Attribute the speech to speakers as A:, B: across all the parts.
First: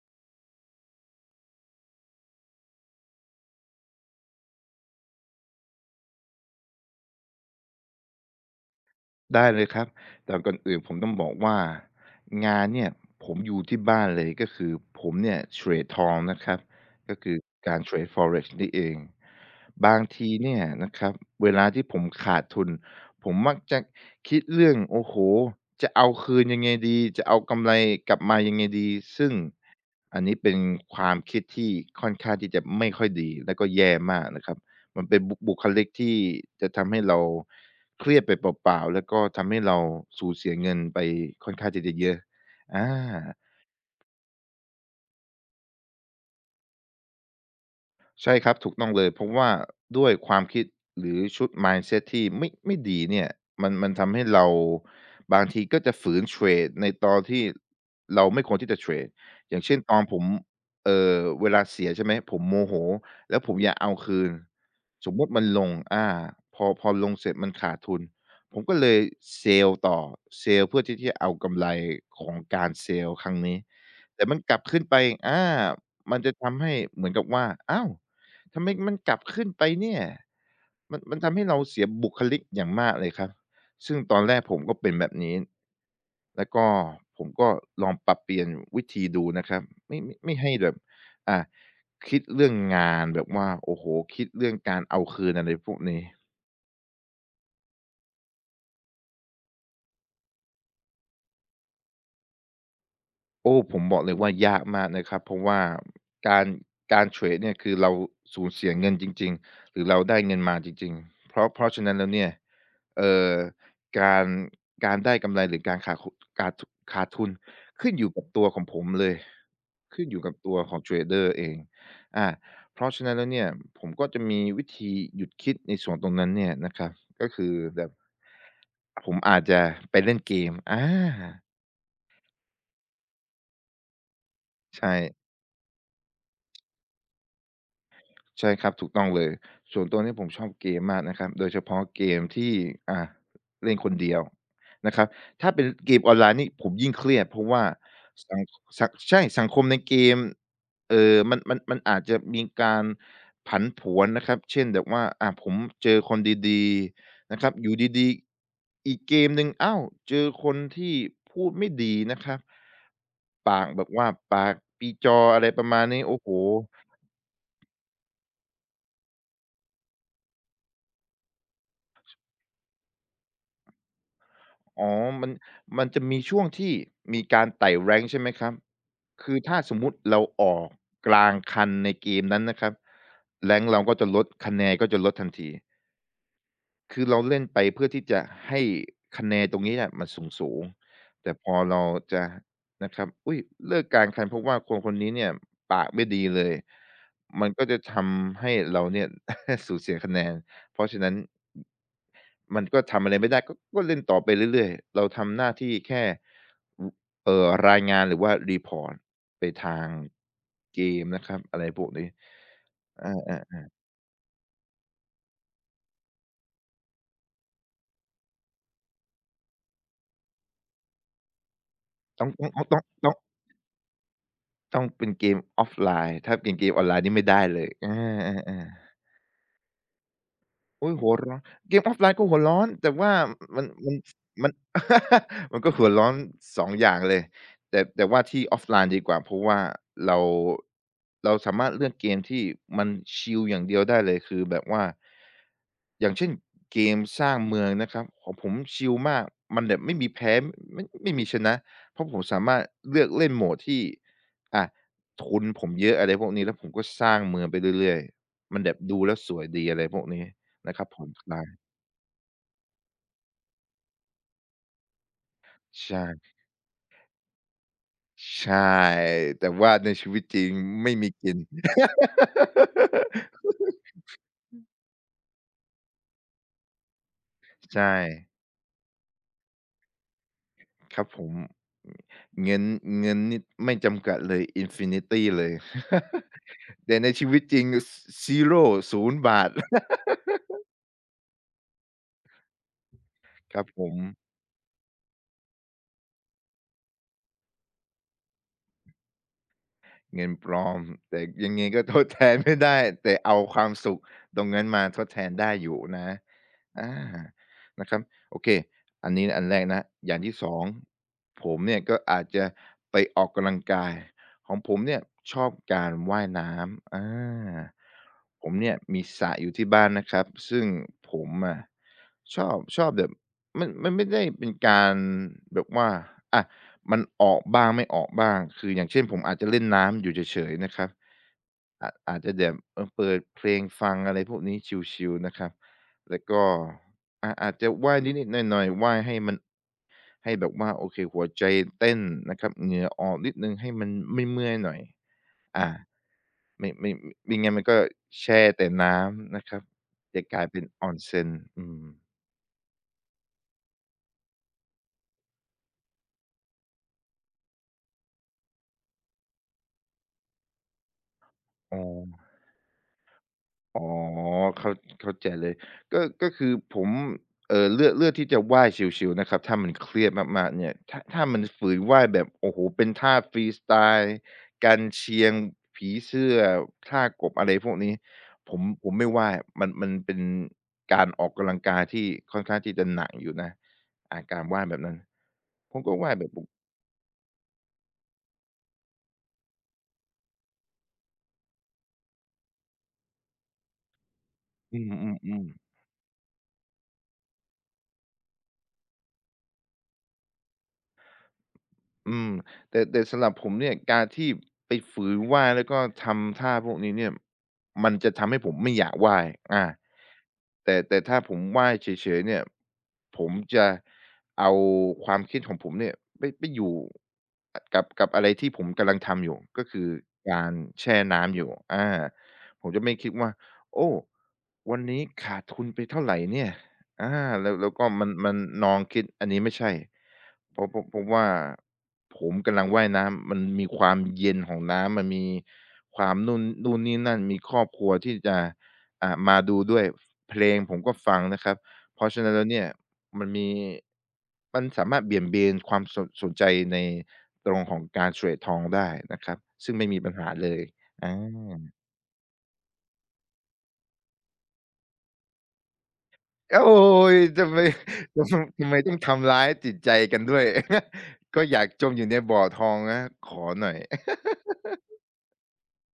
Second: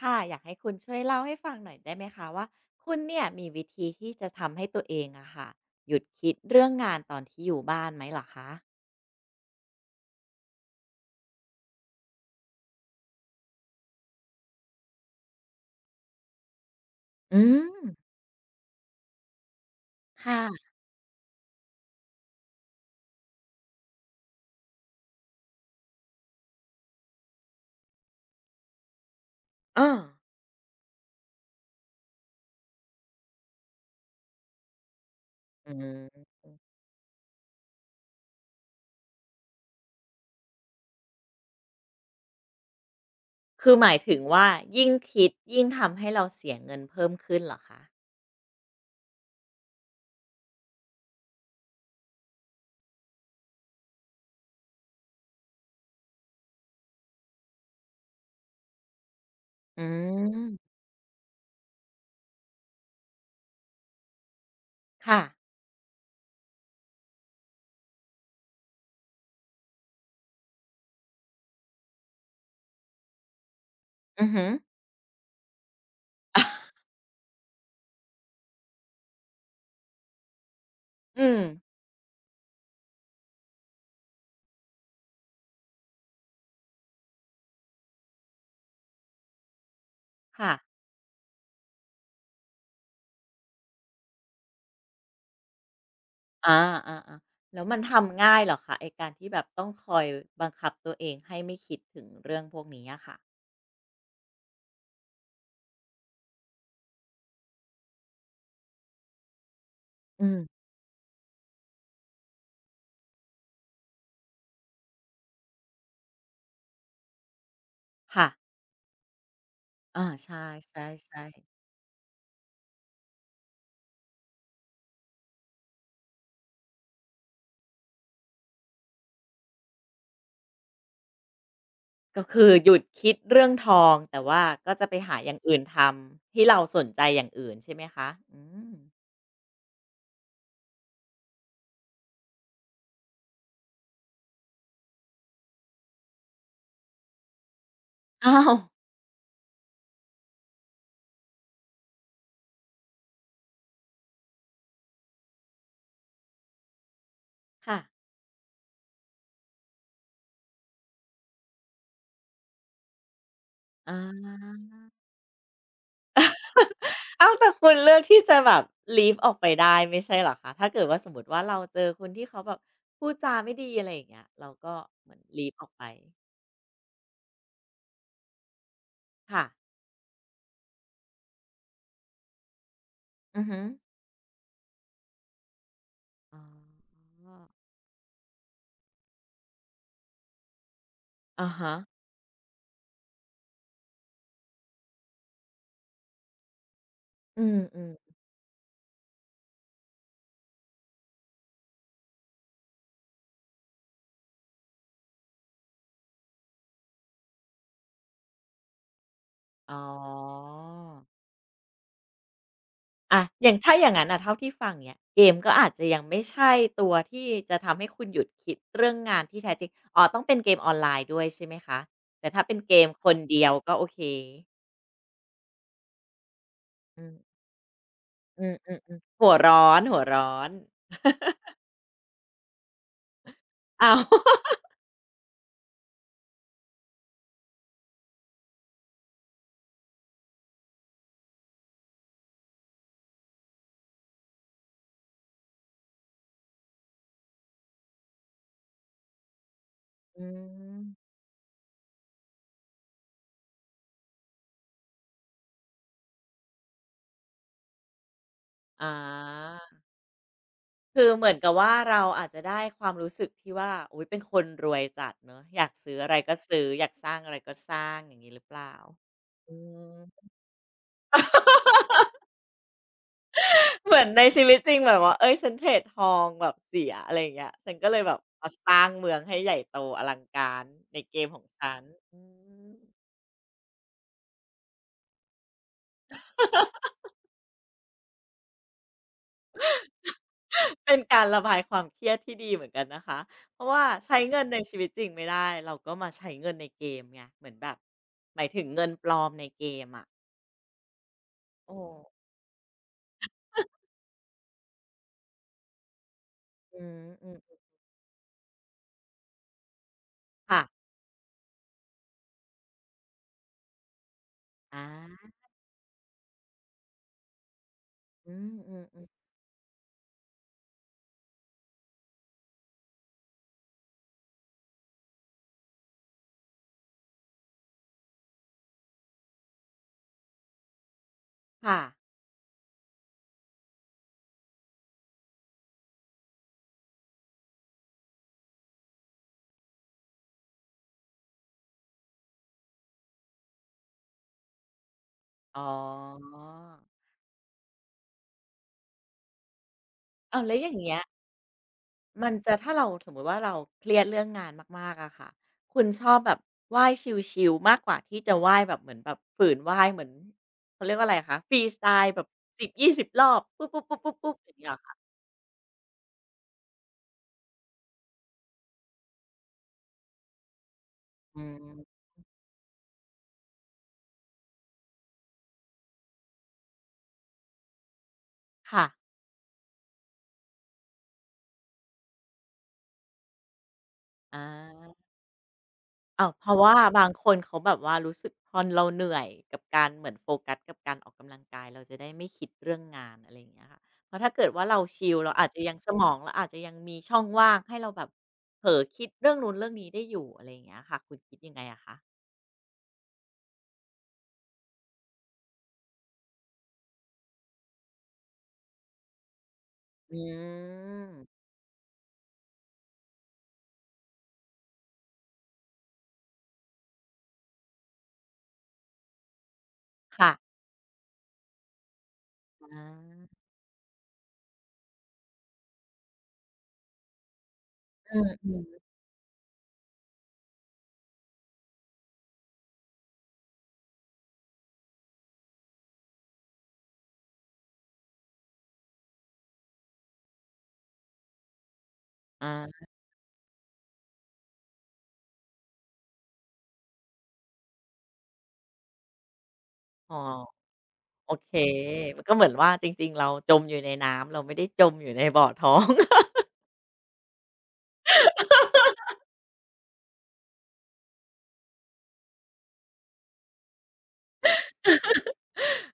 A: ค่ะอยากให้คุณช่วยเล่าให้ฟังหน่อยได้ไหมคะว่าคุณเนี่ยมีวิธีที่จะทำให้ตัวเองอะค่ะหยุดคิดเรื่องงานตอนที่อยู่บ้านไหมเหรอคะ
B: ได้เลยครับ แต่ก่อนอื่นผมต้องบอกว่างานเนี่ยผมอยู่ที่บ้านเลยก็คือผมเนี่ยเทรดทองนะครับก็คือ
A: อืม
B: การเทรด Forex นี่เองบางทีเนี่ย
A: ค่ะ
B: นะครับเวลาที่ผมขาดทุนผมมักจะคิดเรื่องโอ้โฮจะเอาคืนยังไงดีจะเอากำไรกลับมายังไงดีซึ่ง
A: เออ
B: อันนี้เป็นความคิดที่ค่อนข้างที่จะไม่ค่อยดีแล้วก็แย่มากนะครับ มันเป็นบุบุค
A: อื
B: ลิกที่
A: ม
B: จะทำให้เราเครียดไปเปล่าๆแล้วก็ทำให้เราสูญเสียเงินไปค่อนข้างที่จะเยอะอา
A: คือหมายถึงว่ายิ่งคิดยิ่งทำให้เราเสียเงินเพิ่มขึ้นเหรอคะ
B: ใช่ครับถูกต้องเลยเพราะว่าด้วยความคิดหรือชุด mindset ที่ไม่ดีเนี่ยมันทำให้เราบางทีก็จะฝืนเทรดในตอนที่เราไม่ควรที่จะเทรดอย่างเช่น
A: อื
B: ตอนผม
A: ม
B: เวลาเสียใช่ไหมผมโมโหแล้วผมอยากเอาคืนสม
A: ค่ะ
B: มุติมันลงพอลงเสร็จมันขาดทุนผมก็เลยเซลล์ต่อเซลล์เพื่อที่จะเอากำไรของการเซลล์ครั้งนี้แต่
A: อือ
B: มัน
A: ฮึ
B: กลับขึ้นไปอามันจะทำให้เหมือนกับว่าอ้าว ทำไมมันกลับขึ้นไปเนี่ยมัน
A: อื
B: ทำ
A: ม
B: ให้เราเสียบุคลิกอย่างมากเลยครับ ซึ่งตอนแรกผมก็เป็นแบบนี้ แล้วก็ผมก็ลองปรับเปลี่ยนวิธีดูนะครับ ไม่ให้
A: ค่ะ
B: แบบอ่าคิดเรื่องงานแบบว่าโอ้โฮคิดเรื่องการเอาคืนอะไรพวกนี้
A: อาๆๆแล้วมันทำง่ายเหรอคะไอ้การที่แบบต้องคอยบังคับตัวเองให้ไม่คิดถึงเรื่องพวกนี้อะค่ะ
B: โอ้ผมบอกเลยว่ายากมากนะครับเพราะว่าการการเทรดเนี่ยคือเราสูญเสียเงินจริงๆหรือเราได้
A: อื
B: เงินมา
A: ม
B: จริงๆเพราะฉะนั้นแล้วเนี่ยเอ่อการการได้กำไรหรือการทขาดทุนขึ้นอยู่กับ
A: ค่ะ
B: ตัวของผมเลยขึ้
A: อา
B: นอยู่
A: ใช
B: กับตัวของ
A: ่
B: เทรดเดอร์
A: ๆ
B: เอง
A: ๆ
B: อาเพราะฉะนั้นแล้วเนี่ยผมก็จะมีวิธีหยุดคิดในส่วนตรงนั้นเนี่ยนะครับก็คือแบบผมอาจจะไปเล่นเกม
A: ก็คือหยุดคิดเรื่องทองแต่ว่าก็จะ
B: ใช่
A: ไปหาอย่างอื่นทำที่เราสนใจอย่างอื่นใช่ไหมคะอื
B: ใช่ครั
A: ม
B: บถูกต้องเลยส่วนตัวเนี่ยผมชอบเกมมากนะครับโดยเฉพาะเกมที่อ่าเล่นคนเดียวนะครับถ้าเป็นเกมออนไลน์นี่ผมยิ่งเครียดเพราะว่า
A: อ้า
B: สัง
A: ว
B: สังคมในเกมมันอาจจะมีการผลันผวนนะครับเช่นแบบว่าผมเจอคนดีๆนะครับอยู่
A: ค่ะ
B: ดีๆอีกเกมหนึ่งอ้าวเจอคนที่พูดไม่ดีนะครับปากแบบ
A: อา
B: ว่าปากปีจออะไรประมาณนี้โอ้โฮ
A: อ้าวแต่คุณเลือกที่จะแบบ leave ออกไปได้ไม่ใช่เหรอคะถ้าเกิดว่าสมมุติว่าเราเจอคนที่เขาแบบพูดจาไม่ดีอะไรอย่างเงี้ยเราก็
B: อ๋อ
A: เหมือน
B: มัน
A: leave ออกไป
B: มันจะมีช่วงที่มีการไต่ rank ใช่ไหมครับคือ
A: ค่ะ
B: ถ้าสมมุติเราออกกลางคันในเกมนั้นนะครับ
A: อือฮึ
B: rank เราก็จะลดคะแนนก็จะลดทันที
A: อ๋อ
B: คือเราเล่นไปเพื่อที่จะให้คะแนนตรงนี้อะมันสูงๆแต่พ
A: อะ
B: อ
A: ฮะ
B: เราจะนะครับอุ๊ยเลิกกลางคันเพราะว่าคนคนนี้เนี่ยปากไม่ดีเลย
A: อื
B: มันก็จะ
A: ม
B: ท
A: ๆ
B: ำให้เราเนี่ย สูญเสียคะแนนเพราะฉะนั้น มันก็ทำอะไรไม่ได้ก็เล่นต่อไปเรื่อยๆ เราทำหน้าที่แค่อรายงานหรือว่า report ไป
A: อ๋
B: ทา
A: อ
B: งเกมนะครับอะไรพวกนี้
A: อะอย่าง
B: อา
A: ถ้าอย่างนั้นอ่ะเท่าที่ฟังเนี่ยเกมก็อาจจะยังไม่ใช่ตัวที่จะทำให้คุณหยุดคิดเรื่องงานที่แท้จริงอ๋อต้องเป็นเกมออนไลน์ด้วยใช่ไหมคะ
B: ๆ
A: แต่ถ้าเป็นเกมคนเดียวก็โอเค
B: ต้องเป็นเกมออฟไลน์ถ้าเป็นเกมออนไล
A: อื
B: น์นี่ไม่
A: ม
B: ได้เลยอา
A: อื
B: ๆๆ
A: อๆๆหัวร้อนหัวร้อน
B: โอ๊ยหัวร้อนเกม o อฟไ i น์ก็หัวร้อนแต่ว่ามันมั
A: อ้า
B: น
A: ว
B: มัน มันก็หัวร้อนสองอย่างเลยแต่ว่าที่ o f ฟ l ลน e ดีกว่าเพราะว่าเราเราสามารถเลือกเกมที่มันชิลอย่างเดียวได้เลยคือแบบว่าอย่างเช่นเกมสร้างเมืองนะครับของผมชิลมากมันแบบไม่มี
A: อื
B: แพ้
A: ม
B: ไม่มีชนะเพราะผมสามารถเลือกเล่นโหมดที่อ่าทุนผมเยอะอะไรพวกนี้แล้วผมก็สร้างเมืองไปเรื่อยๆมันแบบ
A: อา
B: ดูแล้วสวยดีอะไรพวกนี้ นะครับผ่
A: คื
B: อ
A: อ
B: น
A: เห
B: ค
A: มือน
B: ลา
A: กับ
B: ย
A: ว่าเราอาจจะได้ความรู้สึกที่ว่าอุ๊ยเป็นคนรวยจัดเนาะอยากซื้ออะไร
B: ใช่
A: ก็ซื้ออยากสร้างอะไรก็สร้างอย่างงี้หรือเป
B: ใช่
A: ล่า
B: แต่
A: อื
B: ว่าในชีวิต
A: ม
B: จริงไม่มีกิน
A: เหมือนในชีวิตจริงแบบว่าเอ้ยฉันเทรดทองแบบเสียอะไรอย่างเงี้ยฉันก็
B: ใช่
A: เลยแบบมาสร้างเมืองให้ใหญ่โตอลังการใน
B: ครับ
A: เก
B: ผ
A: ม
B: ม
A: ของฉันอื
B: เงิน
A: ม
B: เงินนี่ไม่จำกัดเลยอินฟินิตีเลย แต่ในชีวิตจริงซีโร่ศูนย์บาท
A: เป็นการระบายความเครียดที่ดีเหมือนกันนะคะ
B: ค
A: เพ
B: รับ
A: ราะ
B: ผ
A: ว่า
B: ม
A: ใช้เงินในชีวิตจริงไม่ได้เราก็มาใช้เงินในเกมไงเหมือนแบบหมายถึงเงินปลอมในเกมอะ
B: เงินปลอมแต่ยังไง
A: โอ้
B: ก็ทดแทนไม่ได้แต่เอาความสุขตรงนั้นมาทดแทนได้อยู่นะ
A: อื
B: อา
A: มอืม
B: นะครับโอเคอันนี้อันแรกนะอย่างที่
A: ค่ะ
B: 2ผมเนี่ยก็อาจจะไปออกกำลังกายของผ
A: อ
B: มเนี่ย
A: า
B: ชอบการว่ายน้ำอา
A: อื
B: ผมเนี่ย
A: ม
B: มี
A: ๆ
B: ส
A: ๆ
B: ระอยู่ที่บ้านนะครับซึ่งผมอะชอบแบบมันไม่ได้เป็นการแบบว่าอะ มันออกบ้างไม่ออกบ้างคืออย่างเช่นผมอาจจะเล่นน้ำอยู่เฉยๆนะครับ
A: ค่ะ
B: อาจจะแบบเปิดเพลงฟังอะไรพวกนี้ชิลๆนะครับแล้วก็อาจะว่ายนิดๆหน่อยๆว่ายให้มันให้แบบว่าโอเคหัวใจเต้นนะครับเหงื่อออกนิดหนึ่งให้มันไม่เมื่อยๆหน่อย
A: อ๋
B: อา
A: อ
B: ไม่ไม่งั้นมันก็แช่แต่น้ำนะครับจะก
A: อ้าว
B: ลาย
A: แล้ว
B: เป็
A: อ
B: น
A: ย่างเงี้ย
B: onsen อืม
A: มันจะถ้าเราสมมุติว่าเราเครียดเรื่องงานมากๆอะค่ะคุณชอบแบบไหว้ชิลๆมากกว่าที่จะไหว้แบบเหมือนแบบฝืนไหว้เหมือนเขาเรียกว่าอะไรคะฟรีส
B: อ๋
A: ไตล์แบบ
B: อ
A: 10-20รอบปุ๊
B: อ๋อ
A: บๆๆๆๆอย่างเงี้ย
B: เข้า
A: เหรอคะ
B: เข้าใจเลยก็คือผมเลือกที่จะว่ายชิลๆนะครับถ้ามันเครียดมากๆเนี่ยถ้า
A: อื
B: มันฝืนว่า
A: ม
B: ยแบบโอ้โฮเป็นท่าฟรีสไตล์กันเชียงผีเสื้อท่ากบอะไรพวกนี้
A: ค่ะ
B: ผมไม่ว่ายมันเป็นการออกกำลังกายที่ค่อนข้างที่จะหนักอยู่นะอา
A: อ
B: การว่ายแบบนั้น
A: า
B: ผมก็ว่ายแบ
A: อ้าว
B: บป
A: เพ
B: ก
A: ราะว่าบางคนเขาแบบว่ารู้สึกพอเราเหนื่อยกับการเหมือนโฟกัสกับการออกกำลังกายเราจะได้ไม่คิดเรื่องงานอะไรอย่างเงี้ยค่ะเพราะถ้าเกิดว่า
B: อื
A: เราชิลเรา
B: ม
A: อาจ
B: ๆ
A: จะ
B: ๆ
A: ยังสมองเราอาจจะยังมีช่องว่างให้เราแบบเผลอคิดเรื่องนู้นเรื่องนี้ได้อยู่อะไรอย่างเงี้ยค่ะคุณคิดยังไงอะคะ
B: อืมแต่สำหรับผมเนี่ยการที่ไปฝืนไหว้แล้วก็ทำท่าพวกนี้เนี่ยมันจะทำให้ผมไม่อยากไหว้อา
A: อื
B: แต่ถ้าผ
A: ม
B: มไหว้เฉยๆเนี่ยผมจะเอาความคิดของผมเนี่ยไปอยู่อกับอะไรที่ผมกำลังทำอยู่ก็คือ
A: ค่ะ
B: การแช่น้ำอยู่อาผมจะ
A: อา
B: ไม่คิดว่าโอ้วันนี้ขาดทุนไปเท่าไรเนี่ย อาแล้วแล้วก็มัน
A: อืม
B: น้องคิดอันนี้ไม่ใช่เพราะว่าผมกำลังว่ายน้ำมันมีความเย็นของน้ำมันมีความนู่นนู่นนี่นั่นมีครอบครัวที่จะมาดูด้วยเพลงผมก็ฟังนะครับเพราะฉะนั้น
A: ๆอ
B: แล้วเนี่ย
A: า
B: มันมีมันสามารถเบี่ยงเบนความสนใจในตรงของการเทรดทองได้นะครับซึ่งไม่มีปัญ
A: อ๋
B: หาเล
A: อ
B: ยอา
A: โอเคมันก็เหมือนว่าจริงๆเราจมอยู่ในน้ำเราไม่ได้จมอยู่ในบ่อท้อง
B: โอ้ยทำไม ทำทำไมต้องทำร้ายจิตใจกันด้วย ก็อยากจมอยู่ในบ่อทองนะขอหน่อย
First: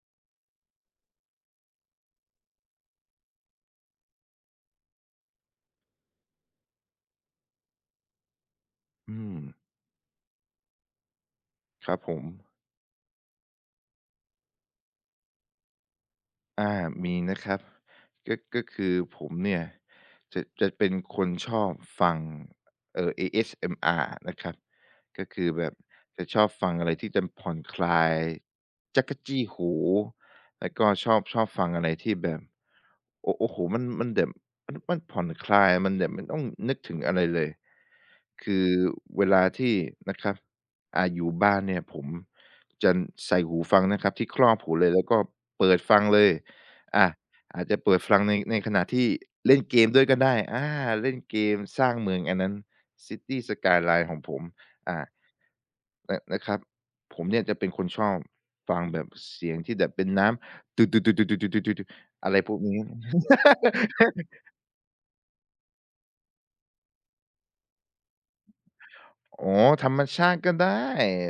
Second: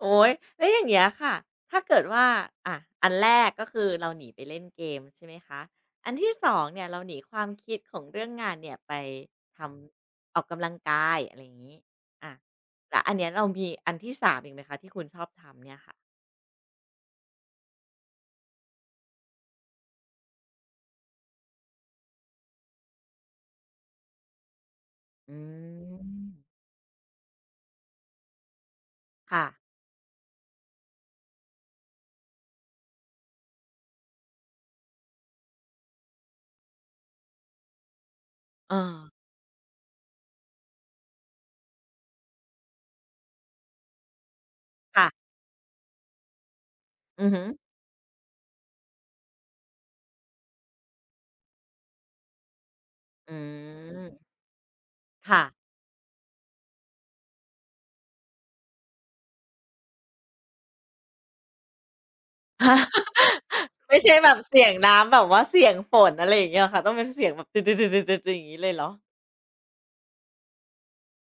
A: โอ้ยแล้วอย่างเงี้ยค่ะถ้าเกิดว่าอะอันแรกก็คือเราหนีไปเล่นเกมใช่ไหมคะอันที่สองเนี่ยเราหนีความคิดของเรื่องงานเนี่ยไป
B: อืม
A: ทำออกกำลังกายอะไรอย่างนี้
B: ครับผม
A: อะแล้วอันเนี้ยเรามีอันที่สามอีกไหมคะที่คุณชอบทำเนี่ยค่ะ
B: อามีนะครับก็คือผมเนี่ยจะเป็นคนชอบฟังASMR นะครับก็
A: อื
B: คือแบบจะชอ
A: ม
B: บฟังอะไรที่จะผ่อนคลายจั๊กจี้
A: ค่ะ
B: หูแล้วก็ชอบฟังอะไรที่แบบโอ้โอ้โฮมันแบบมันผ่อนคลายมันแบบไม่ต้องนึกถึงอะไรเลยคือ
A: เออ
B: เวลาที่นะครับอยู่บ้านเนี่ยผมจะใส่หูฟังนะครับที่ครอบหูเลยแล้วก็
A: ค่ะ
B: เปิดฟังเลย อา
A: อือหือ
B: อาจจะเปิดฟังในขณะที่เล่นเกมด้วยก็ได้อาเล่นเกมสร้างเมืองอันนั้น
A: อื
B: City Skyline ของ
A: ม
B: ผมอ่า
A: ค่ะ
B: นะครับผมเนี่ยจะเป็นคนชอบฟังแบบเสียงที่แบบเป็นน้ำอะไรพวกนี้
A: ไม่ใช่แบบเสียงน้ำแบบว่าเสียงฝนอะไรอย่างเงี้ยค่ะต้องเป็นเสียงแบบตึ๊ดๆๆๆๆอย่างนี้เลยเหรอ
B: อ๋อธรรมชาติก็ได้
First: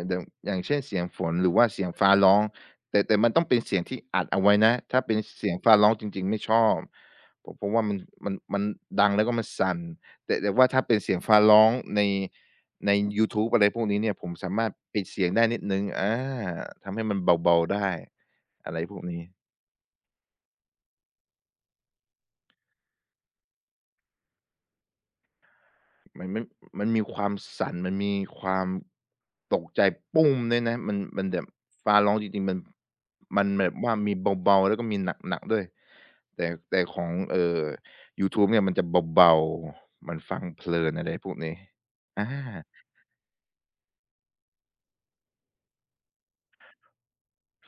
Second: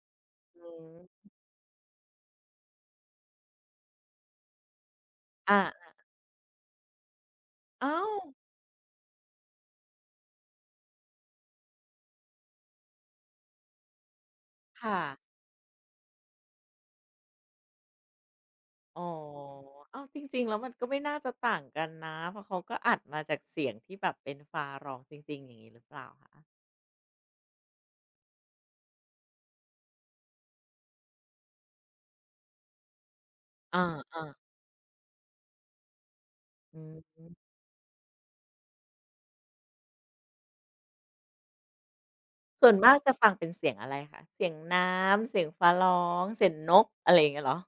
B: เดยวอย่าง
A: อื
B: เช่นเสียงฝ
A: ม
B: นหรือว่าเสียงฟ้าร้องแต่มันต้องเป็นเสียงที่อัดเอาไว้นะถ้าเป็นเสียง
A: อา
B: ฟ้าร้องจริงๆไม่ชอบเพราะว่ามัน
A: อ้าว
B: มันดังแล้วก็มันสั่นแต่ว่าถ้าเป็นเสียงฟ้าร้องในในยูทูบอะไรพวกนี้เนี่ยผมสามารถ
A: ค่ะ
B: ปิดเสียงได้นิดหนึ่งอาทำให้มันเบาๆได้อะไรพวก
A: อ๋อ
B: นี้
A: อ้าวจริงๆแล้วมันก็ไม่น่าจะต่างกันนะเพราะเขาก็อัดมาจากเสียงที่แบบเป็นฟาร้องจริงๆอย่างงี้หรือเปล่า
B: มัน
A: คะ
B: ไม่มันมีความสั่นมันมีความตกใจตุ้มด้วยนะมันแบบฟ้าร้องจริงๆมันมันแบบว่ามี
A: อา
B: เบาๆแล้วก็มีหนักๆด้วย
A: ๆอื
B: แต่ของ
A: ม
B: ยูทูบเนี่ยมันจะเบาๆมันฟังเพลินอะไรพวกนี้อา
A: ส่วนมากจะฟังเป็นเสียงอะไรคะเสียงน้ำเสียงฟ้าร้องเสียงนกอะไรอย่างเงี้ยเหรอ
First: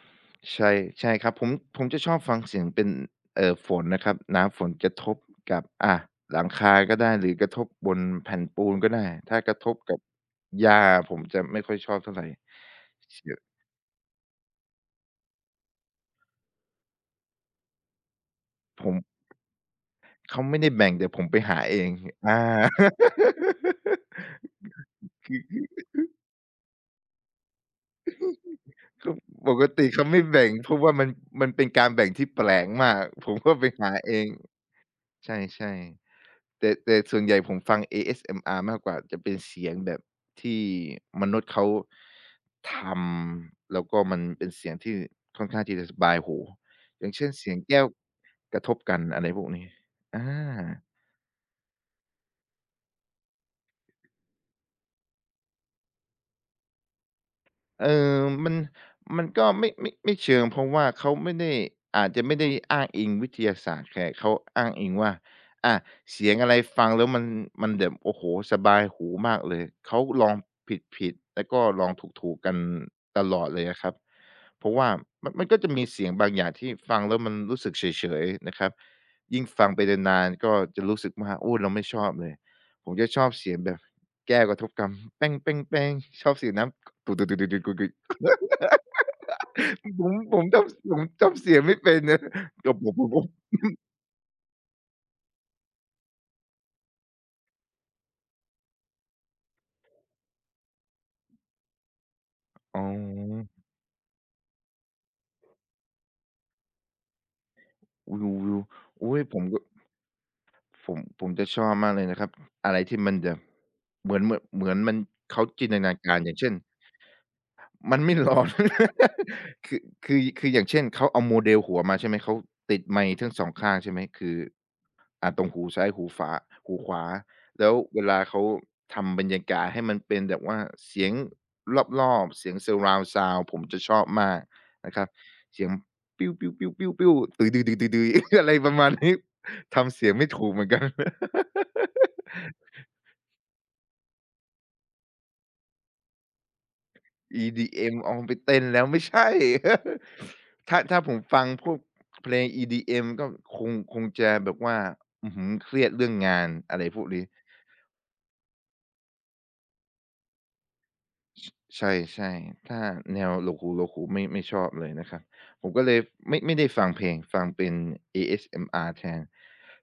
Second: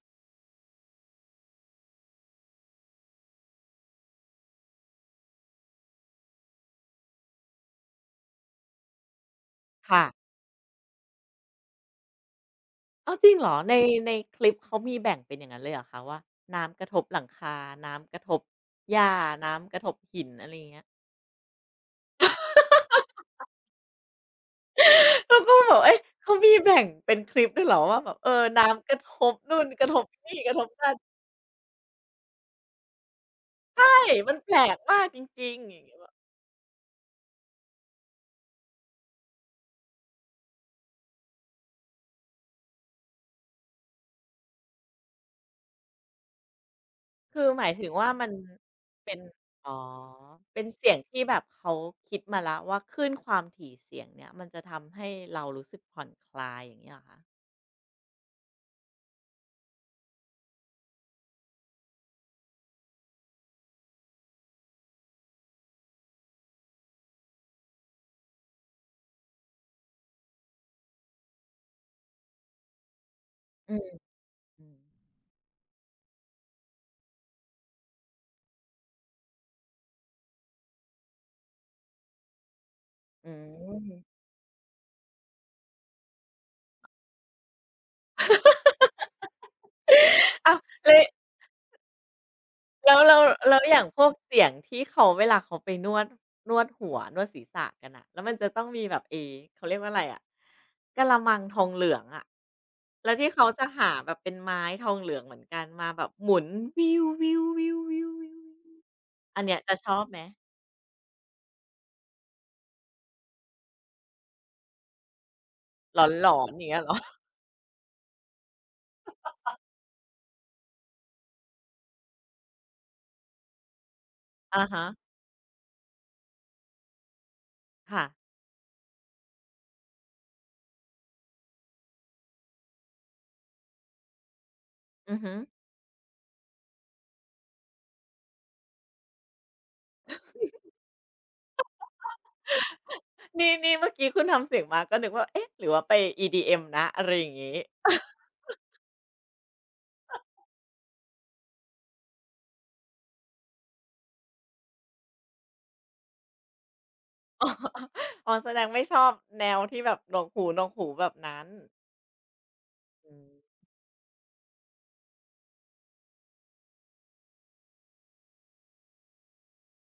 B: ใช่ใช่ครับผมผมจะชอบฟังเสียงเป็นฝนนะครับ น้ำฝนกระทบกับหลังคาก็ได้ หรือกระทบบนแผ่นปูนก็ได้ ถ้ากระทบกับ
A: ค่ะ
B: หญ้าผมจะไม่ค่อยชอบเท่าไร
A: อ้าวจ
B: เสี
A: ริง
B: ย
A: เหรอในในคลิปเขามีแบ่งเป็นอย่างนั้นเลยเหรอคะว่าน้ำกระทบหลังคาน้ำกระทบ
B: ผ
A: ห
B: ม
A: ญ้าน้ำกระทบหิน
B: เขา
A: อะไร
B: ไม่
A: อย่า
B: ได้
A: งเงี้ย
B: แบ่งแต่ผมไปหาเองอา
A: เรา
B: ค
A: ก็
B: ือ
A: แบบเอ๊ะเขามีแบ่งเป็นคลิปด้วยเหรอว่าแบบเออน้ำกระท
B: ก็
A: บ
B: ป
A: นู่
B: ก
A: นก
B: ติ
A: ระทบ
B: เขาไม่
A: นี่
B: แบ่
A: ก
B: ง
A: ระทบ
B: เพราะ
A: นั่
B: ว่า
A: น
B: มันเป็นการแบ่งที่แปลกมากผมก็ไปหา
A: ใช่
B: เอง
A: มันแปลกมากจ
B: ใช
A: ริงๆ
B: ่
A: อย่างเงี้ยแบบ
B: ๆแต่ส่วนใหญ่ผมฟัง ASMR มากกว่าจะเป็นเสียงแบบที่มนุษย์เขาทำแล้วก็มันเป็นเสียงที่ค่อนข้างที่จะสบายหูอย่างเช่น
A: คือ
B: เสียง
A: หมาย
B: แก้ว
A: ถึงว่ามัน
B: กระทบกัน
A: เป็น
B: อะไรพวกนี้
A: อ๋อ
B: อา
A: เป็นเสียงที่แบบเขาคิดมาแล้วว่าคลื่นความถี่เสียงเนี่ยมันจะทำให้เรารู้สึกผ่อนคลายอย่างงี้เหรอคะ
B: เออมันมันก็ไม่เชิงเพราะว่าเขาไม่ได้อาจจะไม่ได้อ้างอิงวิทยาศาสตร์แต่เขาอ้างอิงว่าอาเสียงอะไรฟังแล้วมันแบบโอ้โฮสบายหูมากเลยเขาลองผิดๆแล้วก็ลองถูกๆกันตลอดเลย
A: อื
B: อะค
A: ม
B: รับ
A: อ
B: เพราะว่ามันก็จะมีเสียงบางอย่างที่ฟังแล้วมันรู้สึกเฉยๆนะครับยิ่งฟังไปนานๆก็จะรู้สึกว่าโอ้เราไม่ชอบเลยผมจะชอ
A: ื
B: บเสียงแบบ
A: ม
B: แก้วกระทบกันชอบเสียงน้ำ กุกๆๆๆๆผมผม
A: อ้าวเล
B: จำ
A: ย
B: เสียงไม่เป็นนะก็
A: แล้วแล้ วอย่างพวกเสียงที่เขาเวลาเขาไปนวดนวดหัวนวดศีรษะกันน่ะแล้วมันจะต้องมีแบบไอ้เขาเรียกว่าอะไรอะกะละมังทองเหลืองอะ
B: อ๋
A: แล้วที่เขา
B: อ
A: จะหาแบบเป็นไม้ทองเหลืองเหมือนกันมาแบบหมุน
B: อุ๊ยๆๆอุ๊ย
A: อันเนี้ยจะชอบไหม
B: ผมจะชอบมากเลยนะครับอะไรที่มันจะเหมือนมันเขาจินตนา
A: ห
B: การ
A: ล
B: อย่า
A: อ
B: ง
A: น
B: เช่น
A: ๆอย่างเงี้ยเหรอ
B: มันไม่ร้อน คืออย่างเช่น เขาเอาโมเดลหัวมาใช่ไหม เขาติดไมค์ทั้งสองข้างใช่ไหม คือ
A: อะฮะ
B: อ่าตรงหูซ้ายหูฝา หูขวา แล้วเว
A: ค่ะ
B: ลาเขาทำบรรยากาศให้มันเป็นแบบว่าเสียงรอบๆเสียง surround sound ผมจะชอบมากนะครับ
A: อือฮึ
B: เสียงปิ้วๆๆๆๆ ตือๆๆๆๆอะไรประมาณนี้ ทำเสียงไม่ถูกเหมือนกัน
A: นี่นี่เมื่อกี้คุณทำเสียงมาก็นึกว่าเอ๊ะหรือว่าไป EDM นะอะไรอย่างงี้
B: EDM เอาไปเต้นแล้วไม่ใช่ ถ้าผมฟังพวกเพลง EDM ก็คงจะแบบว่าอื้อฮือเครียดเรื่องงานอะไรพวกนี้
A: อ๋ออ๋อแสดงไม่ชอบแนวที่แบบหนวกหูๆแบบนั้น
B: ใช่ๆถ้า
A: อื
B: แนวโล
A: ม
B: คูโลคูไม่ชอบเลยนะครับผมก็เลยไม่ได้ฟังเพลงฟังเป็น ASMR แทน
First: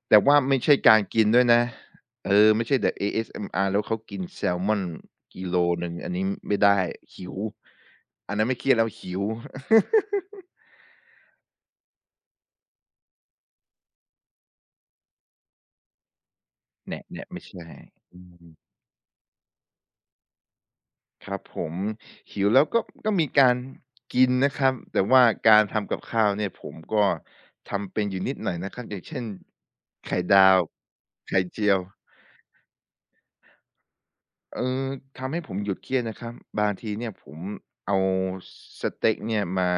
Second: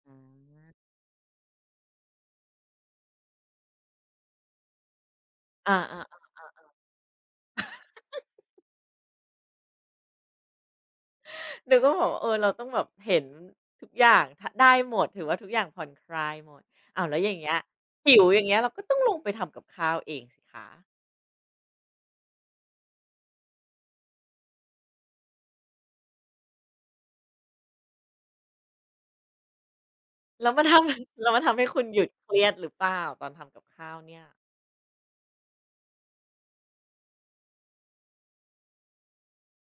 B: แต่ว่าไม่ใช่การกินด้วยนะเออไม่ใช่แบบ ASMR แล้วเขากินแซลมอนกิโล
A: อา
B: หนึ่ง
A: อา
B: อันนี้
A: ๆ
B: ไม่ได้หิว อันนั้นไม่เครียดแล้วหิว
A: ๆนึกว่าแบบว่าเออเราต้องแบบเห็นทุกอย่างทได้หมดถือว่าทุกอย่างผ่อนคลายหมด
B: แห
A: อ้า
B: นะ
A: ว
B: แห
A: แล้วอ
B: นะ
A: ย่าง
B: ไม่
A: เงี้ย
B: ใช่
A: หิ
B: อื
A: วอย่าง
B: ม
A: เงี้ยเราก็ต้องลงไปทำกับข้าวเองสิคะ
B: ครับผมหิวแล้วก็ก็มีการกินนะครับแต่ว่าการทำกับข้าวเนี่ยผมก็ทำเป็นอยู่นิดหน่อยนะครับอย่างเช่นไข่
A: แล้
B: ดา
A: ว
B: ว
A: มันทำ แล้วมั
B: ไข่
A: นทำให้
B: เจีย
A: คุ
B: ว
A: ณหยุดเครียดหรือเปล่าตอนทำกับข้าวเนี่ย
B: เออทำให้ผมหยุดเครียดนะครับบางทีเนี่ยผมเอาสเต็กเนี่ยมา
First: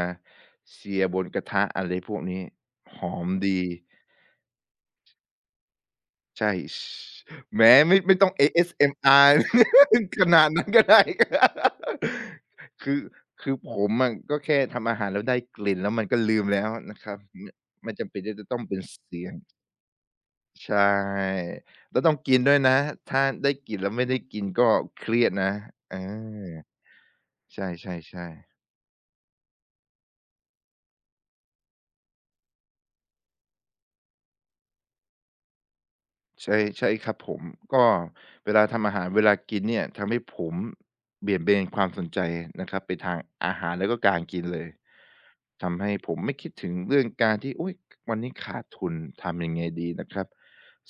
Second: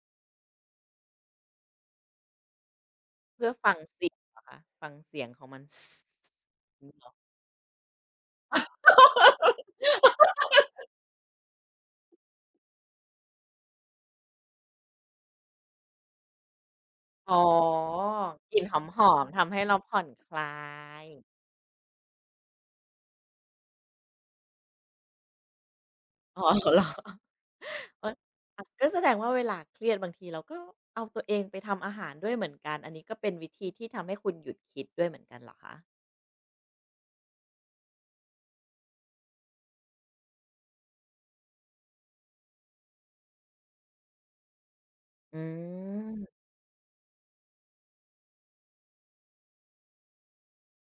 B: เสียบนกระทะอะไรพวกนี้หอม
A: เพื่อ
B: ดี
A: ฟังเสียงเหรอคะฟังเสียงของมัน
B: ใช่ช
A: ้หอ
B: แหมไม่ต้อง ASMR ขนาดนั้นก็ได้ คือคือผมอะก็แค่ทำอาหารแล้วได้กลิ่นแล้วมันก็ลืมแล้วนะครับ
A: อ๋อ
B: มไม่จำเป็นที่จะ
A: ก
B: ต้อ
A: ลิ่
B: ง
A: นห
B: เป็น
A: อ
B: เสี
A: ม
B: ยง
A: ๆทำให้เราผ่อนคลา
B: ใช่
A: ย
B: แล้วต้องกินด้วยนะถ้าได้กลิ่นแล้วไม่ได้กินก็เครียดนะอ
A: อ๋อ
B: า
A: เหรอ
B: ใ
A: เอ๊ย
B: ช่ๆๆ
A: อะก็แสดงว่าเวลาเครียดบางทีเราก็เอาตัวเองไปทำอาหารด้วยเหมือนกัน อันนี้ก็เป็นวิธีที่ทำให้คุณหยุดคิดด้วยเหมือนกันเหรอคะ
B: ใช่ใช่ครับผมก็เวลาทำอาหารเวลากินเนี่ยทำให้ผมเบี่ยงเบนความสนใจนะครับไปทางอาหารแล้วก็การกินเลย
A: อื
B: ทำให้ผมไม่
A: ม
B: คิดถึงเรื่องการที่อุ๊ยวันนี้ขาดทุนทำยังไงดีนะครับ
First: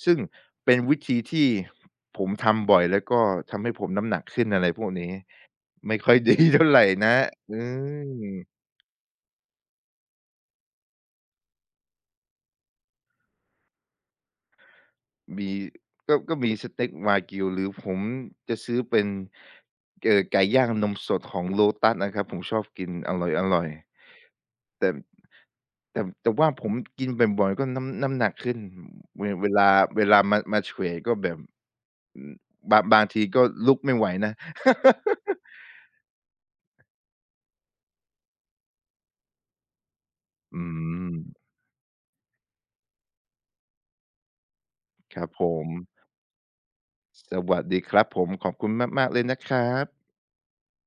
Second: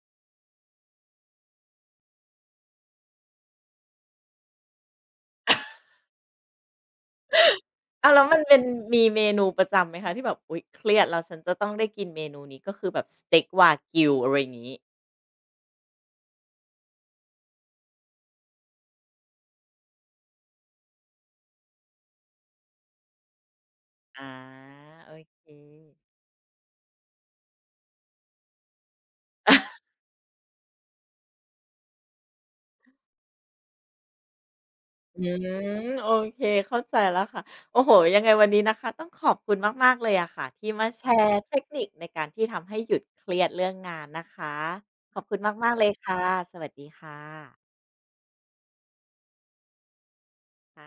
B: ซึ่งเป็นวิธีที่ผมทำบ่อยแล้วก็ทำให้ผมน้ำหนักขึ้นอะไรพวกนี้ไม่ค่อยดีเท่าไรนะอื
A: อ้าวแล้
B: ม
A: วมันเป็นมีเมนูประจำไหมคะที่แบบ อุ๊ยเครียดแล้วฉันจะต้องได้กินเมนูนี้ก็คือแบบสเต็กวากิวอะไรอย่างงี้
B: มีก็ก็มีสเต็กวากิวหรือผมจะซื้อเป็นไก่ย่างนมสดของ Lotus นะครับผมชอบกินอร่อยๆ
A: อา
B: แต่
A: โอเค
B: แต่ว่าผมกินบ่อยๆก็น้ำหนักขึ้นเวเวลาเวลามาเฉวยก็แบบอืมบางทีก็ลุกไม่ไหวนะ
A: อื มโอเคเข้าใจแล้วค่ะโอ้โฮยังไงวันนี้นะคะต้องขอบคุณมากๆเลยอะค่ะ
B: อื
A: ที่มาแช
B: ม
A: ร์เทคนิคในการที่ทำให้หยุดเครียดเรื่องงานนะคะข
B: ค
A: อบ
B: รับ
A: คุณ
B: ผม
A: มากๆเลยค่ะสวัสดีค่
B: สวัส
A: ะ
B: ดีครับผมขอบคุณมากๆเลยนะครับ
A: ค่ะ